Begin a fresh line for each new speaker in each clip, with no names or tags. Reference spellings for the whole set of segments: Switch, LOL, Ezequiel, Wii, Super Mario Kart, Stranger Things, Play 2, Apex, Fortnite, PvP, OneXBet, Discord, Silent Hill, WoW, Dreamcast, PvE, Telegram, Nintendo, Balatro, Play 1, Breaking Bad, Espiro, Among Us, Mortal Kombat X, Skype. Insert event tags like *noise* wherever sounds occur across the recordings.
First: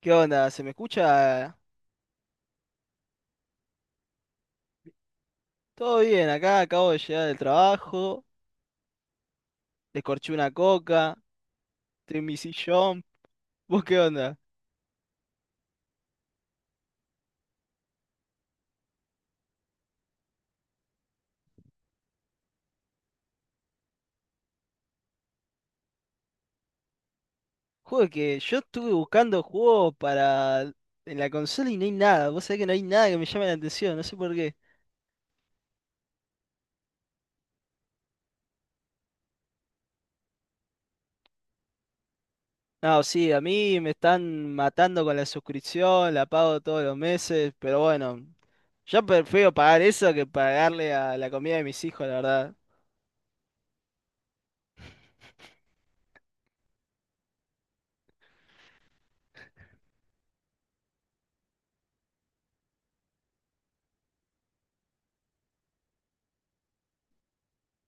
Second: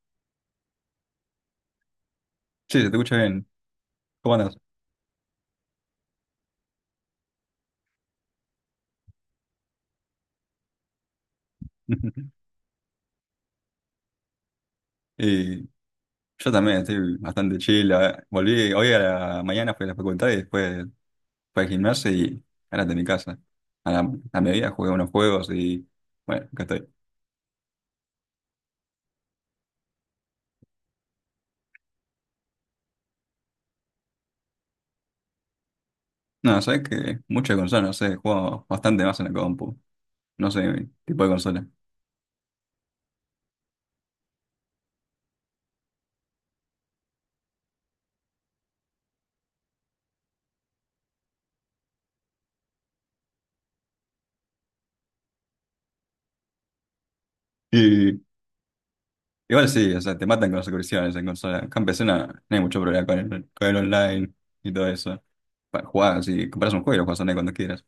¿Qué onda? ¿Se me escucha?
Sí, se te escucha bien. ¿Cómo andas?
Todo bien, acá acabo de llegar del trabajo, descorché una coca, estoy en
*laughs*
mi sillón. *laughs* ¿Vos qué onda?
Y yo también estoy bastante chill. Volví hoy a la mañana, fui a la facultad y después fui al gimnasio y ahora de mi casa. A la, a mediodía jugué unos juegos y bueno, acá estoy.
Juego que yo estuve buscando juegos para en la consola y no hay nada. Vos sabés que no hay nada que me llame la atención, no sé por qué.
No, sabes que muchas consolas, no sé, juego bastante más en la compu. No sé qué tipo de consola.
No, sí, a mí me están matando con la suscripción, la pago todos los meses, pero bueno, yo prefiero pagar eso que pagarle a la comida de mis hijos, la verdad.
Y igual sí, o sea, te matan con las suscripciones en consola. Acá en PC no, no hay mucho problema con el online y todo eso. Para jugar, si compras un juego y lo juegas online cuando quieras.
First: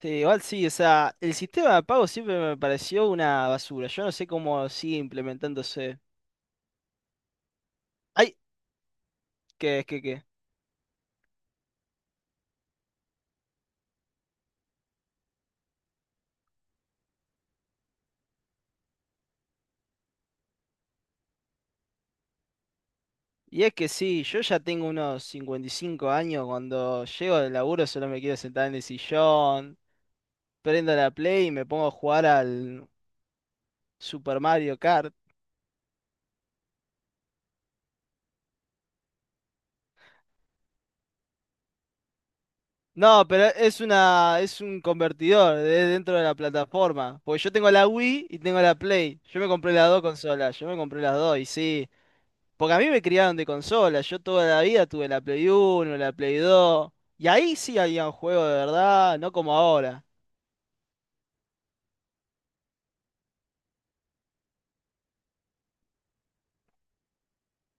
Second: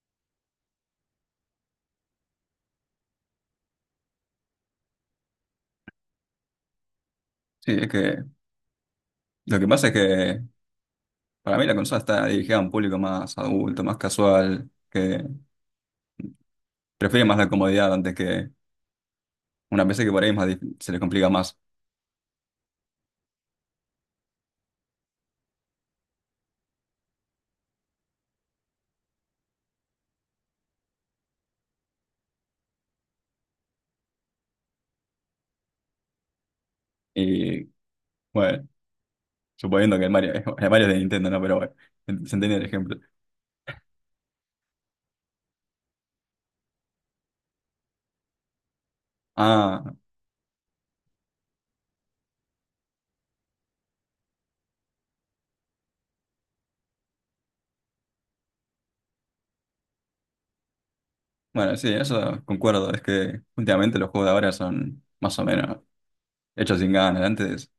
Sí, igual sí, o sea, el sistema de pago siempre me pareció una basura. Yo no sé cómo sigue implementándose.
Sí, es que
Ay,
lo que
qué
pasa es
qué qué
que para mí la consola está dirigida a un público más adulto, más casual, que prefiere más la comodidad antes que una PC que por ahí es más se le complica más.
Y es que sí, yo ya tengo unos 55 años. Cuando llego del laburo solo me quiero sentar en el sillón, prendo la Play y me pongo a jugar al Super Mario Kart.
Y bueno, suponiendo que el Mario, *laughs* el Mario es de Nintendo, ¿no? Pero bueno, se entiende el ejemplo.
No, pero es una, es un convertidor de dentro de la plataforma. Porque yo tengo la Wii y tengo la Play. Yo me compré las
Ah,
dos consolas, yo me compré las dos y sí. Porque a mí me criaron de consola, yo toda la vida tuve la Play 1, la Play 2, y ahí sí había un juego de verdad, no como ahora.
bueno, sí, eso concuerdo. Es que últimamente los juegos de ahora son más o menos hechos sin ganas. Antes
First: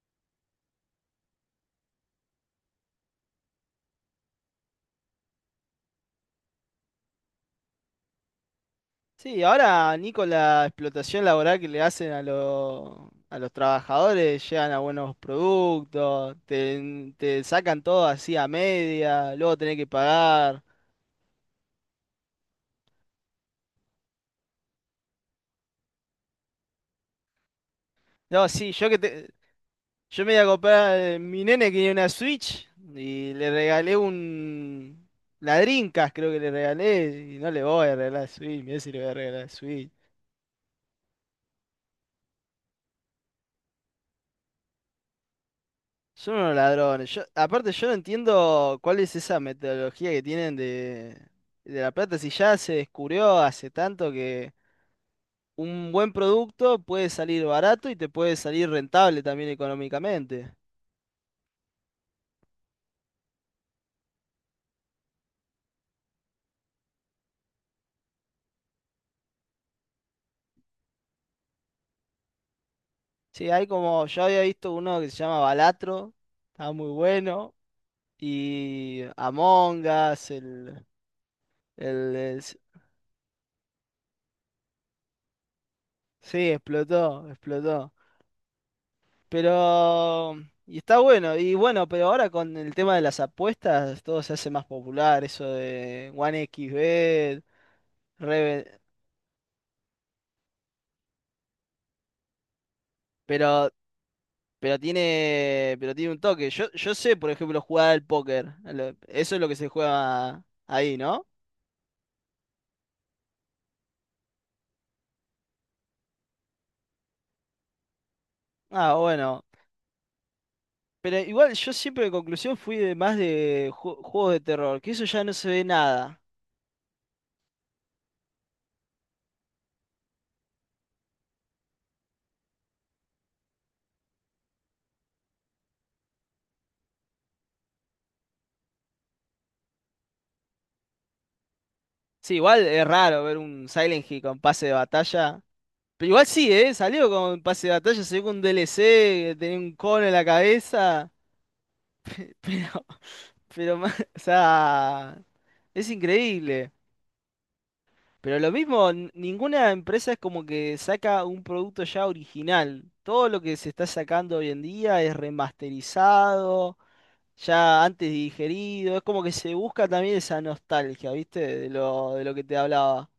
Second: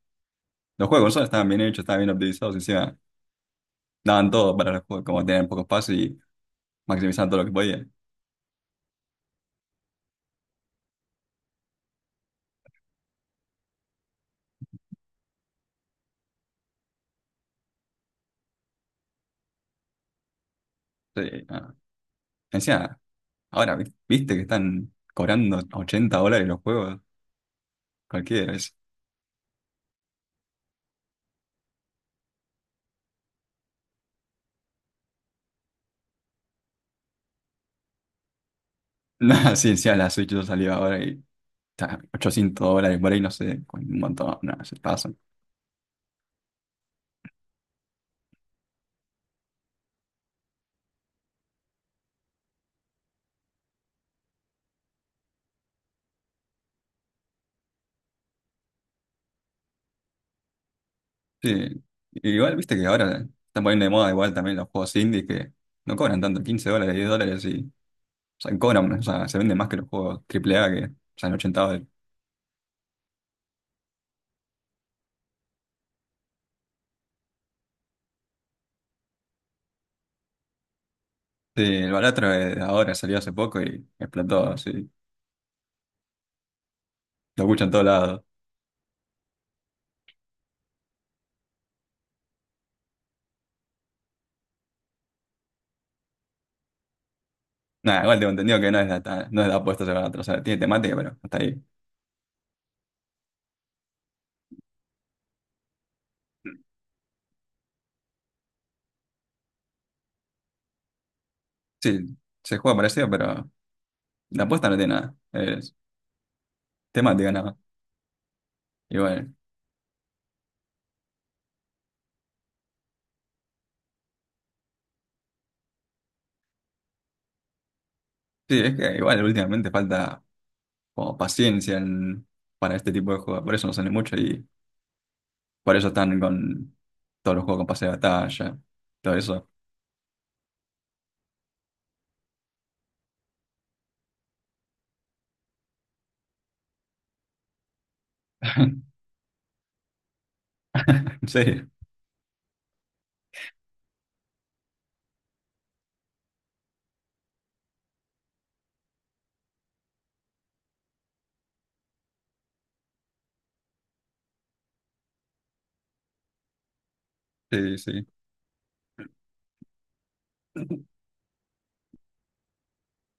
los juegos de consola estaban bien hechos, estaban bien optimizados, encima daban todo para los juegos, como tenían poco espacio y maximizaban todo lo que podían.
Sí, ahora ni con la explotación laboral que le hacen a los trabajadores, llegan a buenos productos, te sacan todo así a media, luego tenés que pagar.
Sí, ah. Encima ahora, viste que están cobrando $80 los juegos,
No,
cualquiera
sí,
es.
yo me iba a comprar, mi nene quería una Switch y le regalé un... La Dreamcast creo que le regalé y no le voy a regalar Switch, mirá si le voy a
*laughs*
regalar
Nada, sí, sí,
Switch.
a la Switch yo salió ahora y está $800 por ahí, no sé, con un montón, nada, se pasan.
Son unos ladrones. Yo, aparte yo no entiendo cuál es esa metodología que tienen de la plata, si ya se descubrió hace tanto que un buen producto puede salir barato y te puede salir rentable también económicamente.
Sí, igual viste que ahora están poniendo de moda igual también los juegos indie que no cobran tanto, $15, $10 y, o sea, cobran, o sea, se venden más que los juegos AAA que salen $80.
Sí, hay como, yo había visto uno que se llama Balatro, estaba muy bueno. Y Among Us,
Sí, el
el,
Balatro
es-
de ahora salió hace poco y explotó, sí,
sí, explotó,
lo escuchan en todos
explotó.
lados.
Pero, y está bueno, y bueno, pero ahora con el tema de las apuestas, todo se hace más popular, eso de OneXBet.
Nada, igual tengo entendido que no
Reve-
es de, no es de apuestas el Balatro, o sea, tiene temática, pero hasta ahí.
pero, pero tiene un toque. yo sé, por ejemplo, jugar al póker, eso es lo que se juega ahí, ¿no?
Sí, se juega parecido, pero la apuesta no tiene nada. Es temática, nada más.
Ah,
Igual.
bueno. Pero igual yo siempre en conclusión fui de más de juegos de terror, que eso ya no se ve nada.
Sí, es que igual últimamente falta como paciencia para este tipo de juegos. Por eso no sale mucho y por eso están con todos los juegos con pase de batalla, todo eso.
Sí, igual es raro ver un Silent Hill con pase de batalla. Pero igual sí, ¿eh? Salió con pase de batalla, salió con un DLC,
*laughs*
que tenía un cono en la cabeza.
En serio,
Pero, *laughs* pero, o sea, es increíble. Pero lo mismo, ninguna empresa es como que saca un producto ya original. Todo lo que se está sacando hoy en día es remasterizado,
sí,
ya
sí.
antes digerido. Es como que se busca también esa nostalgia, ¿viste? De lo que te hablaba.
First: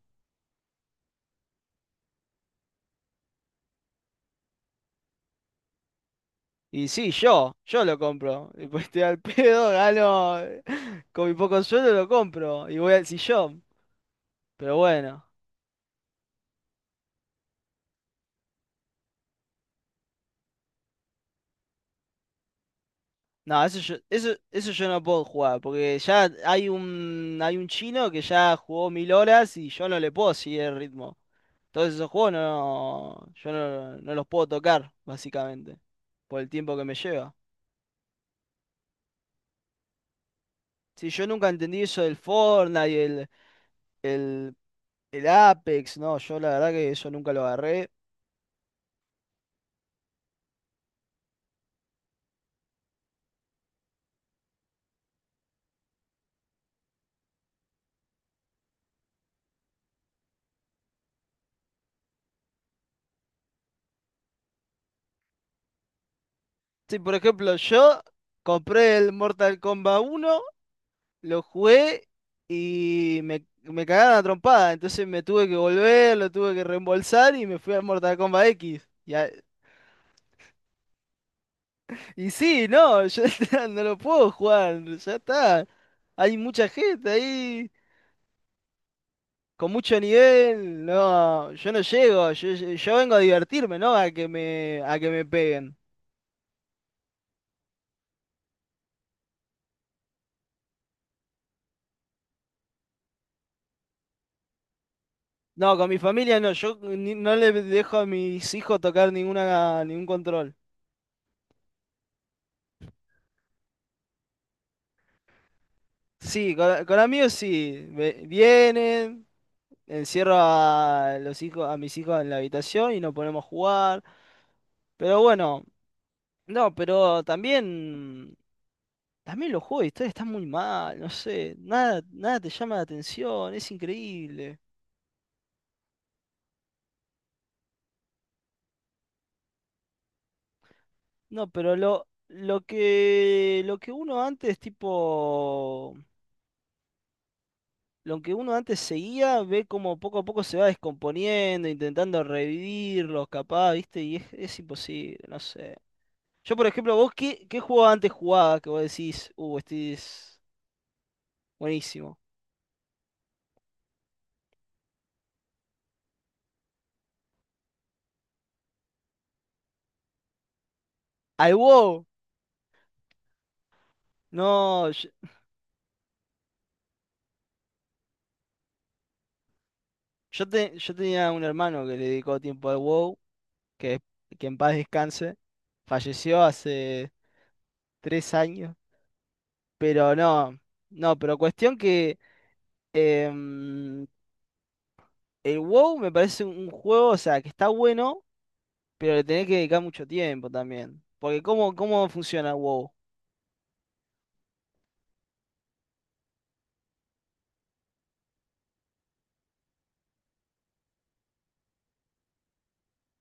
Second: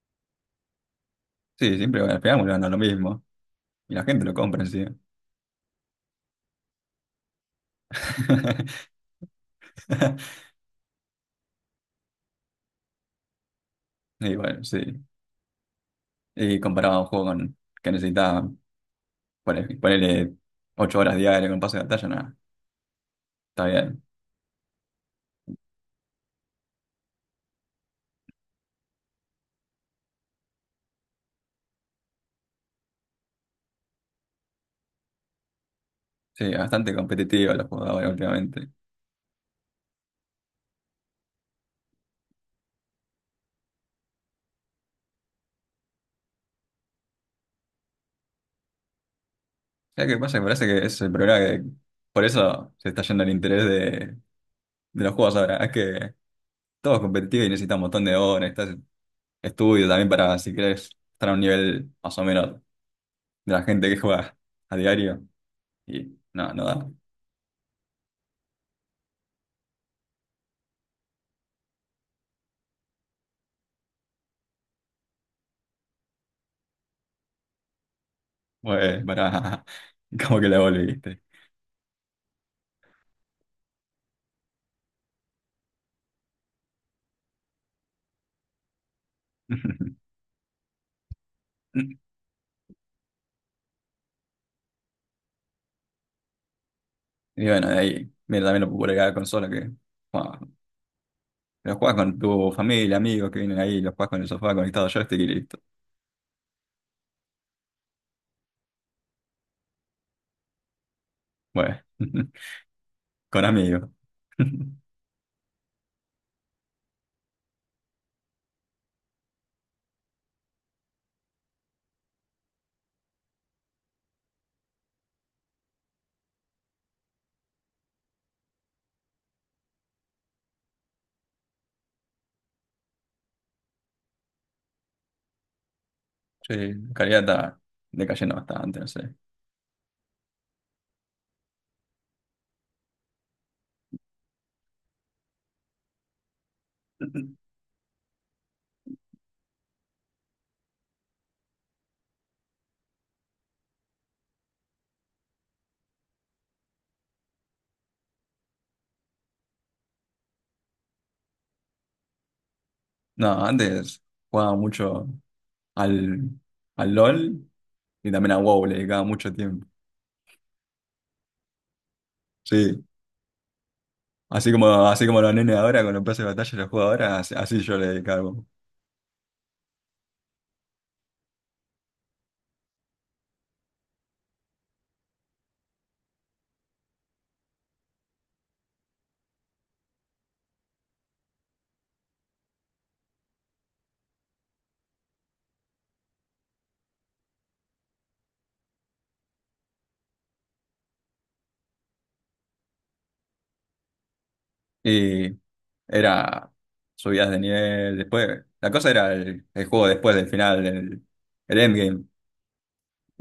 Sí, siempre bueno, al final vuelven a lo mismo. Y la gente lo compra, sí.
Y sí, yo lo compro. Y pues
*laughs*
estoy al pedo, gano *laughs* con mi poco sueldo lo compro y voy al sillón.
Y bueno,
Pero
sí.
bueno,
Y comparado a un juego con, que necesita ponerle 8 horas diarias con pase de batalla, nada.
no,
Está
eso yo,
bien.
eso, eso yo no puedo jugar, porque ya hay un chino que ya jugó 1000 horas y yo no le puedo seguir el ritmo. Entonces esos juegos no, yo no los puedo tocar, básicamente, por el
Sí,
tiempo que
bastante
me lleva.
competitiva los jugadores últimamente.
Sí, yo nunca entendí eso del Fortnite y el, el Apex. No, yo la verdad que eso nunca lo agarré.
¿Sabes qué pasa? Me parece que ese es el problema, que por eso se está yendo el interés de los juegos ahora. Es que todo es competitivo y necesita un montón de horas, necesitas estudio también para, si querés, estar a un nivel más o menos de la gente que juega a diario. Y no, no da.
Sí, por ejemplo, yo compré el Mortal Kombat uno, lo jugué y me cagaron a trompada. Entonces me tuve que volver, lo tuve que reembolsar y me fui al Mortal Kombat X.
Pues
Y, a-
para *laughs* como que la volviste.
y sí, no, yo *laughs* no lo puedo jugar, ya está. Hay mucha gente ahí con mucho
*laughs*
nivel. No, yo no llego, yo, yo vengo a divertirme, ¿no? A que me peguen.
Y bueno, de ahí, mira, también lo popularidad de la consola, que bueno, lo juegas con tu familia, amigos que vienen ahí, lo juegas con el sofá conectado a joystick y listo.
No, con mi familia no, yo ni- no le dejo a mis hijos tocar ninguna, ningún control.
Bueno. *laughs* Con amigos. *laughs*
Sí, con amigos sí. Vienen, encierro a los hijos, a mis hijos en la habitación y nos ponemos a jugar. Pero bueno, no, pero también, también los juegos de historia están muy mal, no sé, nada, nada te llama la atención, es increíble.
Sí, Caridad está decayendo bastante, no sé.
No, pero lo que uno antes, tipo, lo que uno antes seguía, ve como poco a poco se va descomponiendo, intentando revivirlos, capaz, ¿viste? Y es imposible, no sé. Yo, por ejemplo, vos, ¿qué juego antes jugaba que vos decís, este es buenísimo?
No, antes jugaba mucho al, al LOL y también a WoW, le dedicaba mucho tiempo.
Al WoW.
Sí, así como,
No,
así
yo,
como los nenes ahora con los pases de batalla los juego ahora, así yo le dedicaba al WoW.
yo tenía un hermano que le dedicó tiempo al WoW, que, que en paz descanse. Falleció hace 3 años. Pero no, no, pero cuestión que em, el WoW me parece un juego, o sea, que está bueno, pero le tenés que dedicar mucho tiempo también. Porque ¿cómo funciona el WoW?
Y era subidas de nivel, después, la cosa era el juego después del final, el endgame.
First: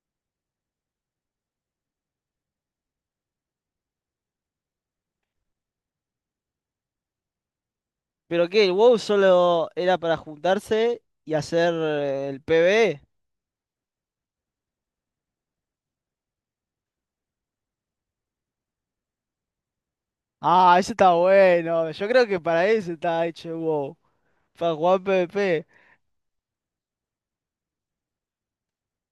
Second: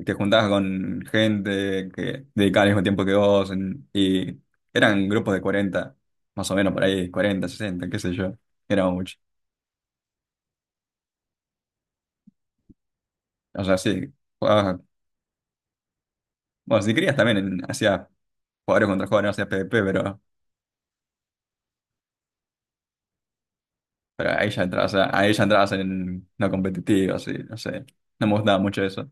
Te juntabas con gente que dedicaba el mismo tiempo que vos y eran grupos de 40 más o menos por ahí, 40 60 qué sé yo,
¿Pero qué? ¿El
era
WoW
mucho.
solo era para juntarse y hacer el PvE?
O sea, sí, jugabas, bueno, si querías también hacías jugadores contra jugadores, no hacías PvP,
Ah, eso está bueno. Yo creo que para eso está hecho el WoW.
pero ahí ya
Para
entrabas,
jugar
a- ahí ya
PvP.
entrabas en no competitivo, así, no sé, no me gustaba mucho eso.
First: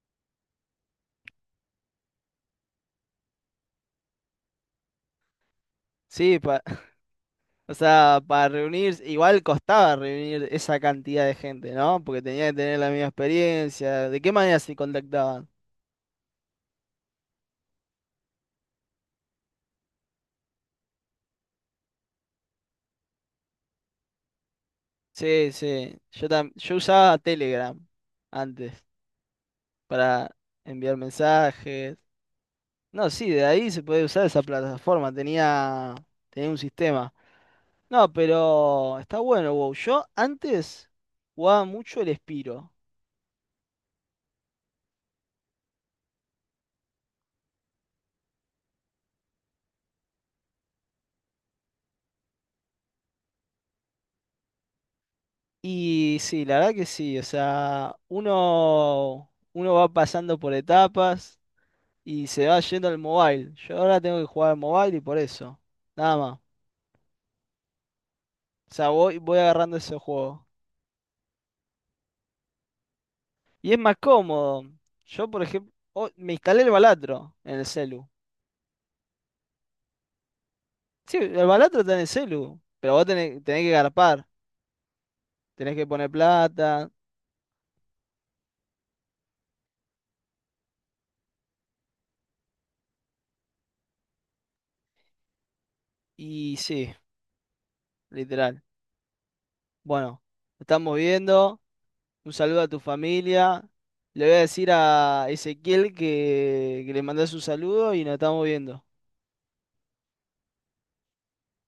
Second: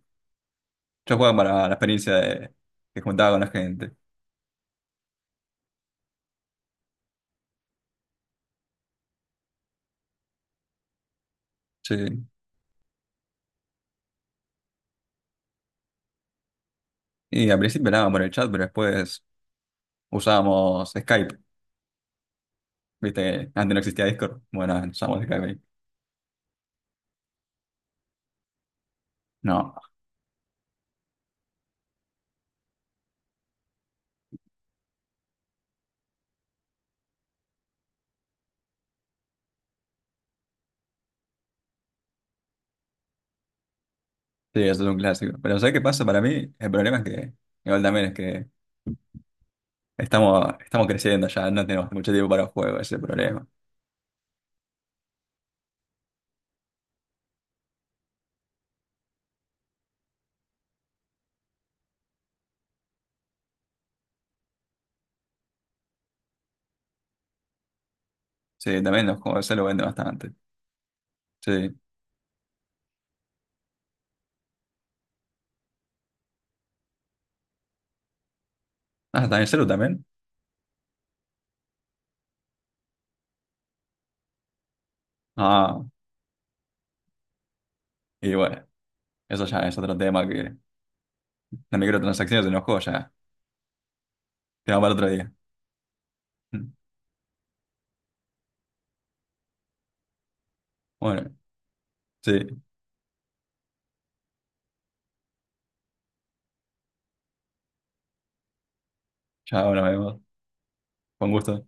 Yo jugaba para la experiencia de que juntaba con la gente,
Sí, *laughs* o sea, para reunirse. Igual costaba reunir esa cantidad de gente,
sí.
¿no? Porque tenía que tener la misma experiencia. ¿De qué manera se contactaban?
Y al principio hablábamos por el chat, pero después usábamos Skype. Viste que antes no existía Discord. Bueno, usábamos Skype
Sí,
ahí.
sí. Yo, yo usaba Telegram antes
No,
para enviar mensajes. No, sí, de ahí se puede usar esa plataforma. Tenía un sistema. No, pero está bueno, WoW. Yo antes jugaba mucho el Espiro.
sí, eso es un clásico. Pero ¿sabes qué pasa? Para mí, el problema es que, igual también es que estamos creciendo ya, no tenemos mucho tiempo para juegos, ese es el problema.
Y sí, la verdad que sí. O sea, uno va pasando por etapas y se va yendo al mobile. Yo ahora tengo que jugar al mobile y por eso. Nada más. O
Sí,
sea,
también
voy,
los
voy
juegos de celu
agarrando
venden
ese
bastante.
juego.
Sí.
Y es más cómodo. Yo, por ejemplo, me instalé el Balatro en el celu.
Ah, ¿también celu también?
Sí, el Balatro está en el celu. Pero vos tenés que garpar. Tenés
Ah,
que poner plata.
y bueno, eso ya es otro tema, que las microtransacciones en los juegos ya, tema para otro día.
Y
*laughs*
sí, literal. Bueno, nos estamos
Bueno,
viendo. Un
sí,
saludo a tu familia. Le voy a decir a Ezequiel que, le mandas un saludo y nos estamos viendo.
ya nos vemos. Con gusto.